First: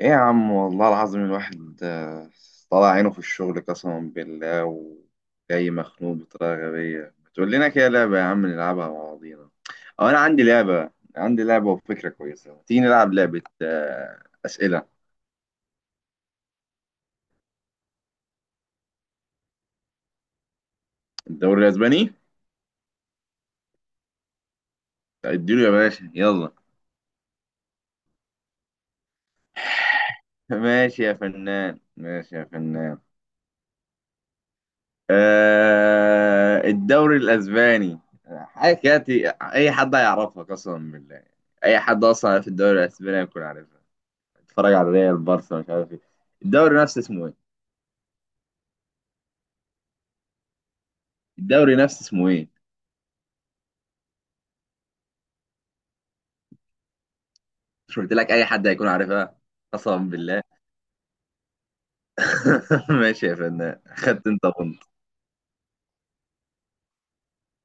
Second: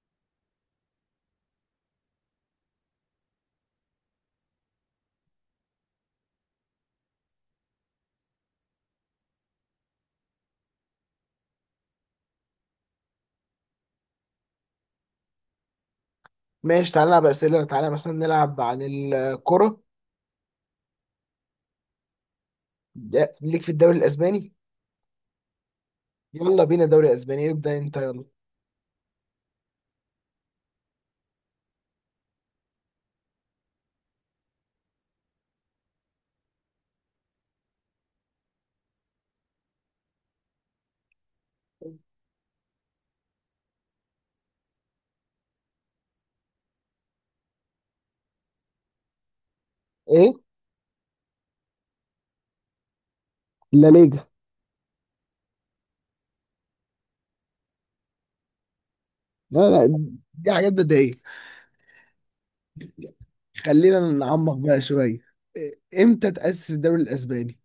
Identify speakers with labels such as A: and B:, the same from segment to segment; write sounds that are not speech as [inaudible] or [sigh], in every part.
A: ايه يا عم والله العظيم الواحد طلع عينه في الشغل قسما بالله، وجاي مخنوق بطريقة غبية. ما تقول لنا كده لعبة يا عم، نلعبها مع بعضينا؟ أو أنا عندي لعبة. عندي لعبة وفكرة كويسة، تيجي نلعب لعبة أسئلة
B: ماشي، تعالى نلعب أسئلة. تعالى مثلا نلعب عن الكرة.
A: الدوري الأسباني.
B: ليك في الدوري الأسباني.
A: طيب اديله يا باشا يلا.
B: يلا بينا دوري أسباني، ابدأ أنت يلا.
A: [laughs] ماشي يا فنان، ماشي يا فنان. الدوري الأسباني. حاجة كده أي حد هيعرفها قسما بالله. أي حد أصلا في الدوري الأسباني هيكون عارفها. اتفرج على ريال بارسا مش عارف ايه. الدوري نفسه اسمه ايه؟
B: إيه؟
A: الدوري نفسه اسمه ايه؟
B: لا، ليجا.
A: مش قلت لك اي حد هيكون عارفها؟
B: لا لا،
A: قسما بالله.
B: دي حاجات بدائية.
A: [laughs] ماشي يا فنان،
B: خلينا
A: خدت انت
B: نعمق بقى
A: بونت.
B: شوية. إيه، إمتى تأسس الدوري الأسباني؟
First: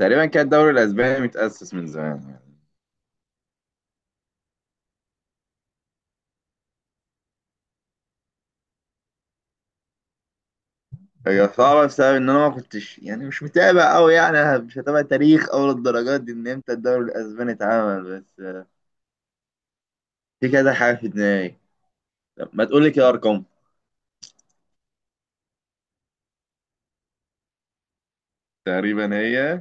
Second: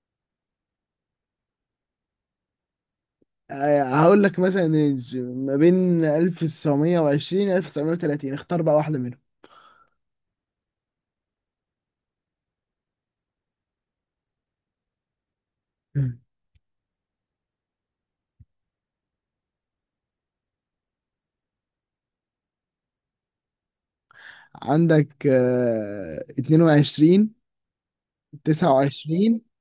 A: تقريبا كان الدوري الاسباني متاسس من زمان يعني.
B: هقول لك مثلا ما بين 1920 و 1930، اختار بقى واحدة منهم.
A: هي صعبة بسبب ان انا ما كنتش، يعني مش متابع قوي، يعني مش هتابع تاريخ او
B: مم.
A: للدرجات دي ان امتى الدوري الاسباني اتعمل، بس في كذا حاجة في دماغي. طب ما تقول لي كده ارقام.
B: عندك 22،
A: تقريبا
B: 29،
A: هي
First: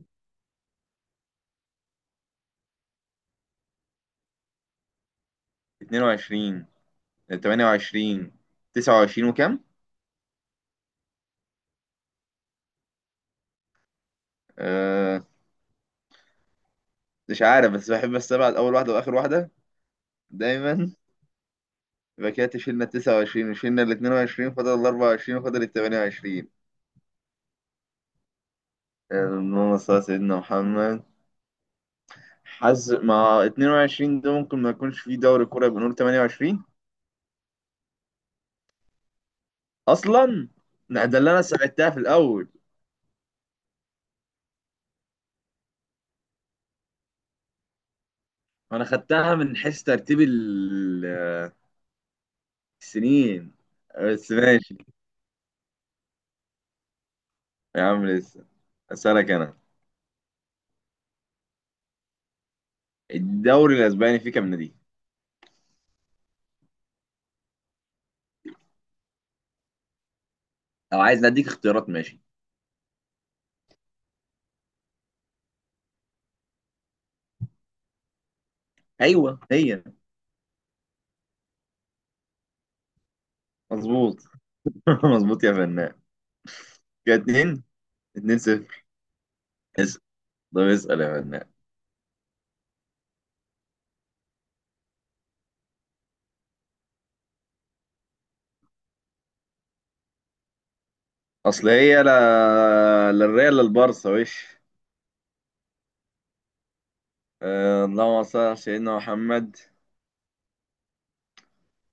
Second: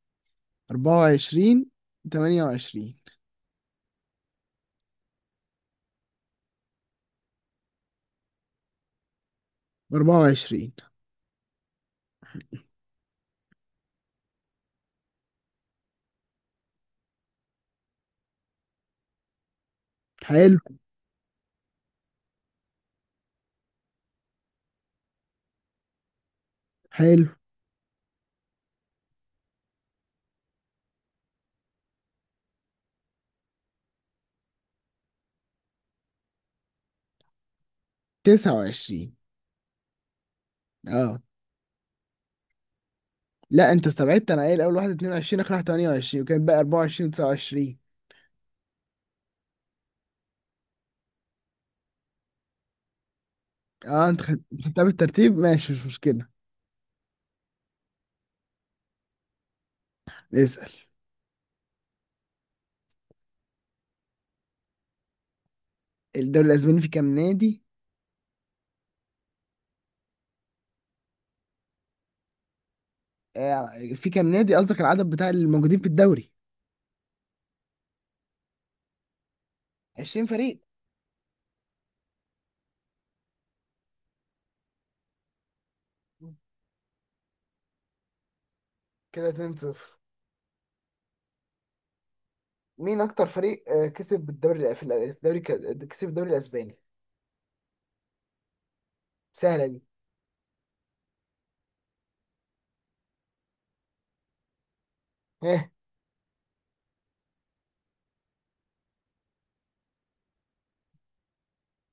B: 24، 28.
A: 22، 28، 29 وكام؟
B: و24.
A: مش عارف، بس بحب استبعد اول واحده واخر واحده
B: حلو.
A: دايما. يبقى كده شيلنا 29 وشيلنا ال 22، فاضل ال 24 فاضل ال 28.
B: حلو.
A: اللهم صل على سيدنا محمد. حظ مع 22 ده ممكن ما يكونش فيه دوري كوره، يبقى نقول 28.
B: 29.
A: اصلا لا، ده
B: اه.
A: اللي انا ساعدتها في الاول.
B: لا، انت استبعدت، انا قايل اول واحد 22، اخر واحد 28، وكان بقى 24، 29.
A: انا خدتها من حيث ترتيب السنين،
B: اه، انت
A: بس ماشي.
B: خدتها بالترتيب، ماشي، مش مشكلة.
A: يا عم لسه اسالك انا.
B: اسأل.
A: الدوري الاسباني فيه كام نادي؟
B: الدوري الاسباني في كام نادي؟
A: لو عايز اديك اختيارات ماشي.
B: في كام نادي، قصدك العدد بتاع الموجودين في الدوري؟
A: ايوه هي.
B: 20 فريق.
A: مظبوط. [laughs] مظبوط يا فنان. كده اتنين. اتنين صفر.
B: كده 2-0.
A: اسأل. طب اسأل يا فنان.
B: مين اكتر فريق كسب بالدوري الدوري كسب الدوري الاسباني؟ سهلة دي.
A: أصل هي لا لا الريال لا البارسا وش.
B: ها.
A: اللهم صل على سيدنا محمد.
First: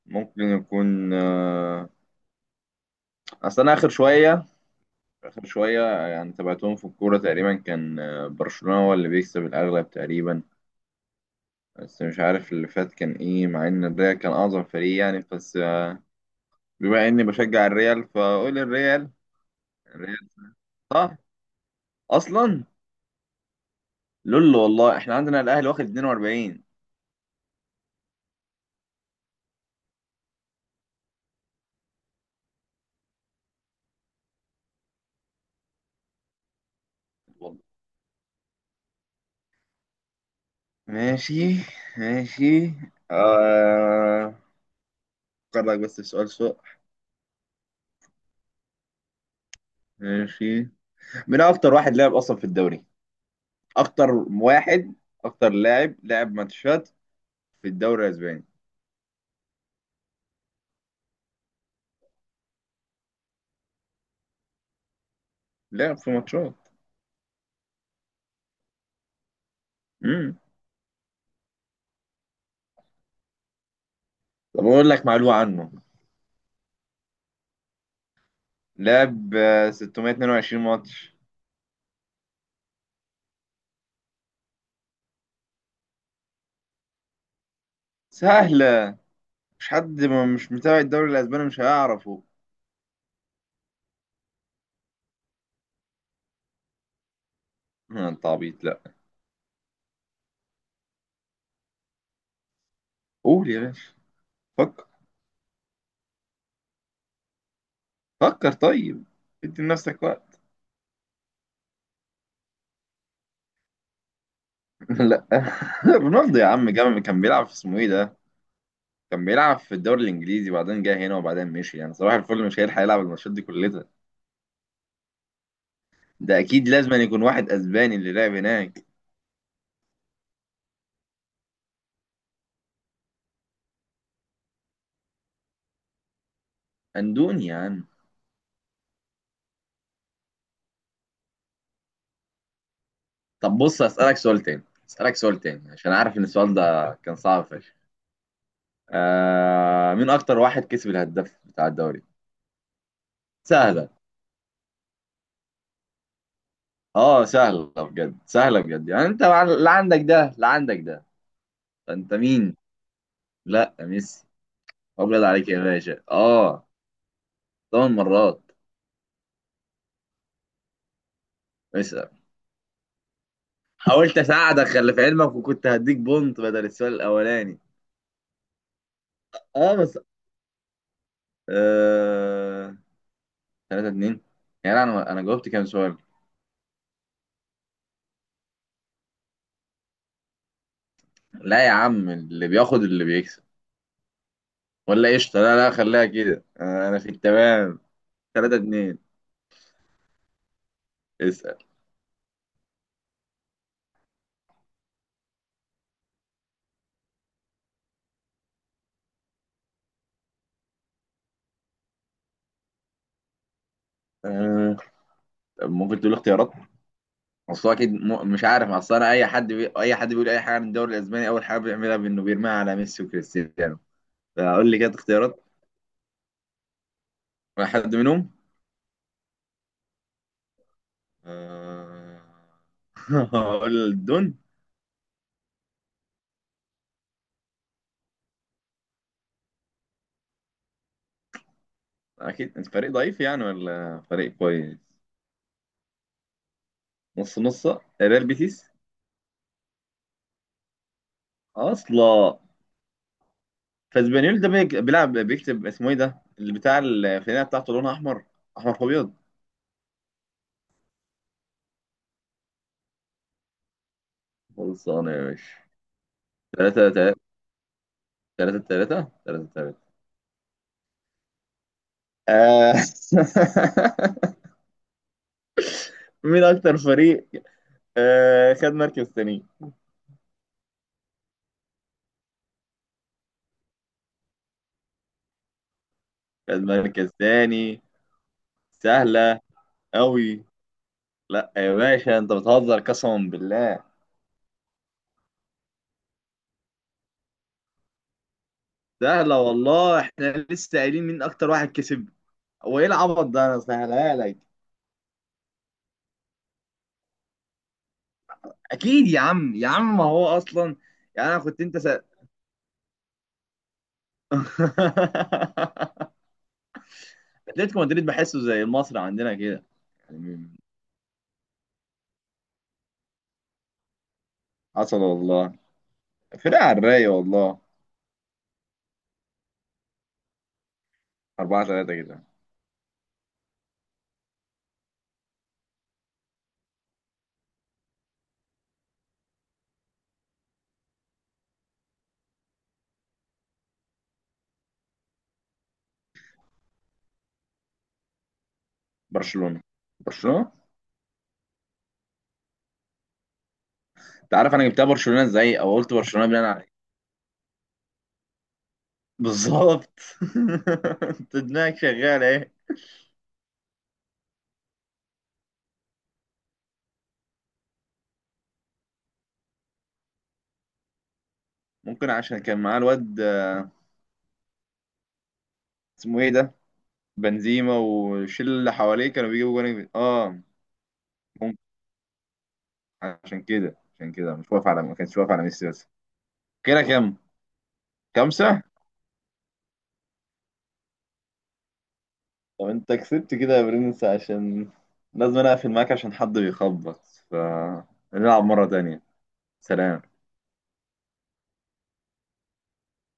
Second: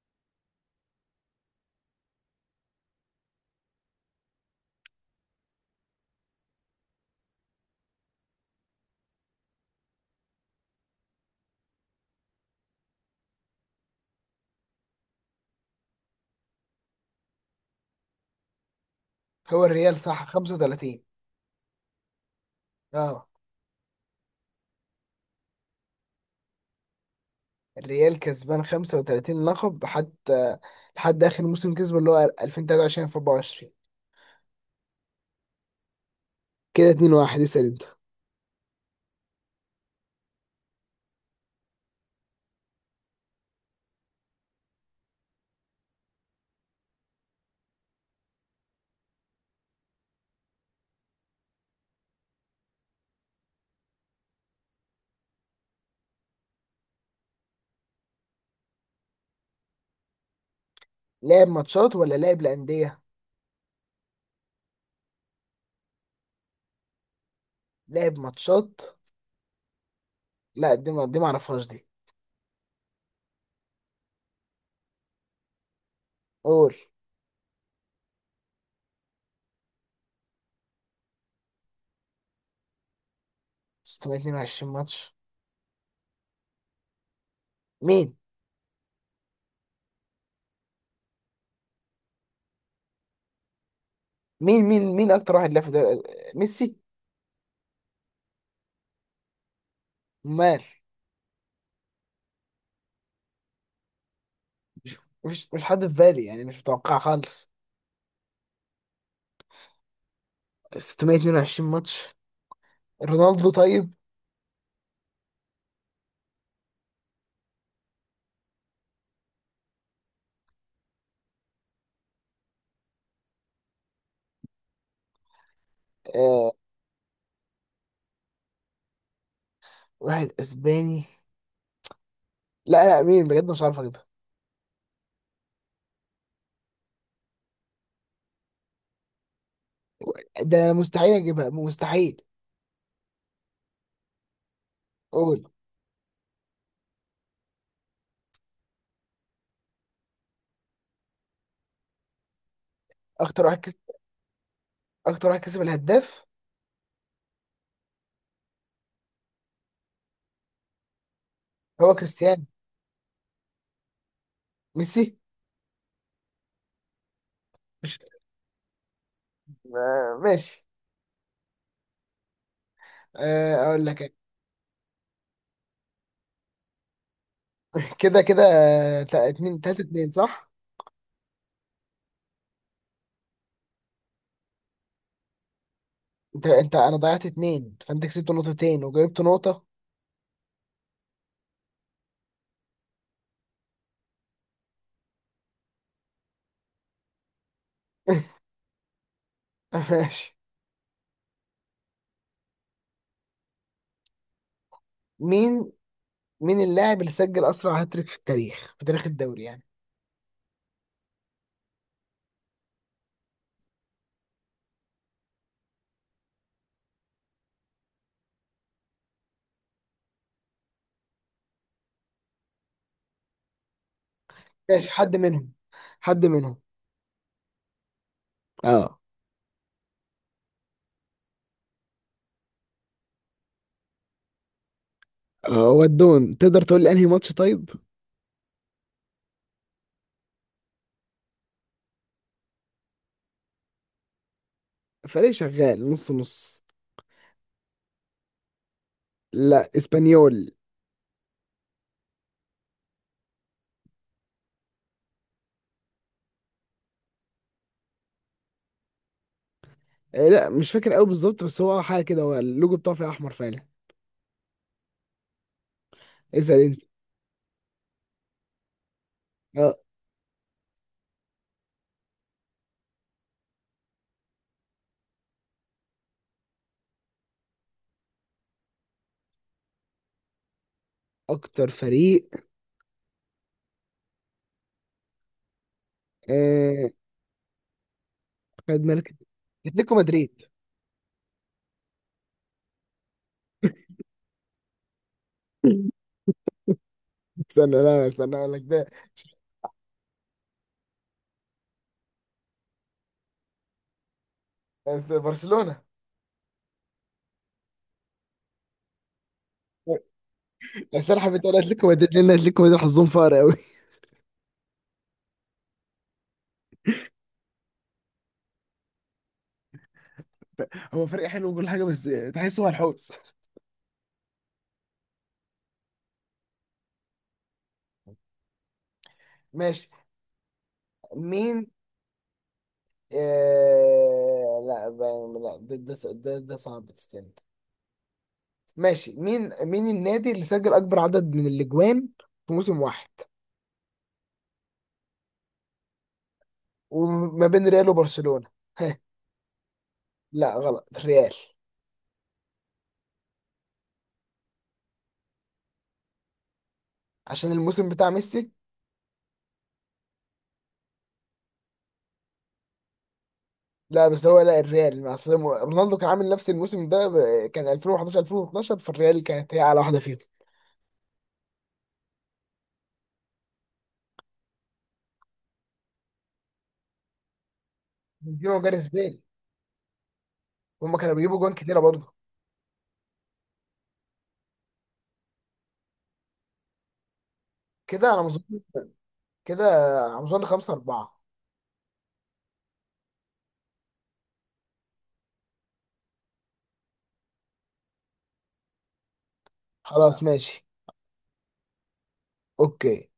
A: ممكن يكون. أصل أنا آخر شوية. آخر شوية يعني تابعتهم في الكورة. تقريبا كان برشلونة هو اللي بيكسب الأغلب تقريبا. بس مش عارف اللي فات كان إيه، مع إن الريال كان أعظم فريق يعني، بس بما إني بشجع الريال، فأقول الريال.
B: هو الريال صح،
A: الريال
B: 35.
A: صح أصلا.
B: اه،
A: لولو والله، إحنا عندنا الأهلي واخد 42.
B: الريال كسبان 35 لقب حتى، لحد اخر موسم كسبه اللي هو 2023 في 24. كده 2-1،
A: والله.
B: اسال انت.
A: ماشي. ماشي. آه أفكر لك بس في سؤال سوء. ماشي. مين أكتر واحد لعب أصلا في الدوري؟ أكتر واحد، أكتر لاعب لعب ماتشات في الدوري الأسباني.
B: لعب ماتشات ولا لعب لأندية؟
A: لعب في ماتشات.
B: لعب ماتشات.
A: امم
B: لا، دي ما اعرفهاش دي.
A: طب أقول لك معلومة عنه.
B: قول.
A: لعب 622 ماتش.
B: 622 ماتش؟ مين
A: سهلة. مش حد ما مش متابع الدوري الأسباني مش هيعرفه.
B: مين اكتر واحد لعب في دوري. ميسي.
A: أنت عبيط لا.
B: مال.
A: قول يا باشا، فكر.
B: مش مش حد في بالي، يعني مش متوقع خالص.
A: فكر طيب، ادي لنفسك وقت.
B: 622 ماتش. رونالدو طيب.
A: لا [laughs] رونالدو يا عم جامد، كان بيلعب في اسمه ايه ده، كان بيلعب في الدوري الانجليزي، وبعدين جه هنا وبعدين مشي، يعني صباح الفل. مش هيلحق يلعب الماتشات دي كلها. ده
B: آه.
A: اكيد لازم أن يكون واحد اسباني اللي لعب هناك.
B: واحد اسباني. لا لا، مين بجد، مش عارف.
A: اندوني يا عم.
B: ده انا مستحيل اجيبها، مستحيل.
A: طب بص اسالك سؤال تاني. اسالك سؤال
B: قول.
A: تاني عشان عارف ان السؤال ده كان صعب فشخ. مين اكتر واحد كسب الهداف بتاع الدوري؟
B: اكتر واحد كسب.
A: سهله.
B: اكتر واحد كسب الهداف.
A: اه سهله بجد، سهله بجد، يعني انت لا عندك ده، لا عندك ده.
B: هو
A: فانت
B: كريستيانو.
A: مين؟ لا ميسي.
B: ميسي.
A: ابيض عليك يا باشا. اه، ثمان
B: مش [laughs]
A: مرات
B: آه، ماشي.
A: اسأل.
B: آه، اقول لك أنا.
A: حاولت اساعدك، خلي في علمك، وكنت هديك بونت بدل السؤال الاولاني.
B: [laughs] كده كده، اتنين
A: اه
B: تلاتة،
A: بس.
B: اتنين صح.
A: آه... 3-2. يعني انا جاوبت كام سؤال؟
B: انت انا ضيعت اتنين، فانت كسبت نقطتين وجايبت نقطة.
A: لا يا عم، اللي بياخد اللي بيكسب، ولا قشطه. لا لا خليها كده. آه، انا في التمام.
B: [laughs]
A: 3-2.
B: ماشي.
A: اسأل.
B: مين. مين اللاعب اللي سجل اسرع هاتريك في التاريخ، في تاريخ الدوري يعني.
A: آه... طب ممكن تقول اختيارات. اصل هو اكيد مش عارف. اصل انا اي حد اي حد بيقول اي حاجه عن الدوري الاسباني، اول حاجه بيعملها بانه بيرميها على ميسي وكريستيانو. فقول لي
B: ماشي،
A: كده
B: حد
A: اختيارات.
B: منهم. حد منهم.
A: واحد منهم.
B: اه.
A: آه، [laughs] هقول الدون.
B: ودهم تقدر تقول لي انهي ماتش طيب.
A: اكيد انت فريق ضعيف يعني ولا فريق كويس؟
B: فريق شغال نص نص.
A: نص نص. ريال بيتيس
B: لا، اسبانيول.
A: اصلا. فاسبانيول ده بيلعب، بيكتب اسمه ايه ده، اللي بتاع الفنانه بتاعته، لونها احمر. احمر في ابيض.
B: لا، مش فاكر قوي بالظبط، بس هو حاجه كده، هو اللوجو بتاعه فيه احمر فعلا.
A: خلصانه يا باشا.
B: اسال انت.
A: تلاتة تلاتة. تلاتة تلاتة تلاتة
B: آه،
A: تلاتة. آه. [laughs] مين أكتر فريق خد مركز تاني؟
B: اكتر فريق
A: خد
B: آه،
A: مركز تاني.
B: خد مركز.
A: سهلة.
B: اتلتيكو مدريد.
A: أوي. لا يا باشا، أنت بتهزر قسما بالله.
B: [laughs] استنى، لا لا، استنى اقول لك ده.
A: سهلة والله، احنا لسه قايلين مين اكتر واحد كسب. هو ايه العبط ده، انا سهلها لك.
B: بس برشلونه.
A: اكيد يا عم، يا عم ما هو اصلا.
B: بس انا
A: يعني انا
B: حبيت اقول
A: كنت انت
B: اتلتيكو مدريد لان اتلتيكو مدريد حظهم فقر قوي.
A: [laughs] اتلتيكو مدريد بحسه زي المصري عندنا كده يعني.
B: [laughs] هو فريق حلو وكل حاجه، بس تحسه هو الحوس.
A: حصل والله، فرقة على الرايق والله.
B: ماشي.
A: 4
B: مين.
A: 3 كده.
B: آه... لا، ده صعب، تستنى. ماشي، مين. مين النادي اللي سجل اكبر عدد من الاجوان في موسم واحد، وما بين ريال وبرشلونة؟ [laughs]
A: برشلونة. برشلونة،
B: لا غلط، الريال.
A: انت عارف انا جبتها برشلونة ازاي، او قلت برشلونة بناء على ايه؟
B: عشان الموسم بتاع ميسي.
A: بالظبط. [laughs] انت دماغك شغالة ايه.
B: لا بس هو، لا الريال مع أصل رونالدو كان عامل نفس الموسم ده، كان 2011، 2012، فالريال كانت هي على واحده فيهم.
A: ممكن عشان كان معاه الواد اسمه ايه ده، بنزيما، والشله
B: بنزيما
A: اللي
B: وجاريث
A: حواليه
B: بيل،
A: كانوا بيجيبوا جوان اه.
B: هما كانوا بيجيبوا جوان
A: ممكن.
B: كتيره برضه.
A: عشان كده، عشان كده مش واقف على، ما كانش واقف على ميسي بس. كده كام.
B: كده على ما اظن.
A: خمسة.
B: كده على ما اظن 5 4.
A: طب انت كسبت كده يا برنس، عشان لازم انا اقفل معاك، عشان حد بيخبط. فنلعب مرة تانية. سلام.
B: خلاص ماشي. اوكي.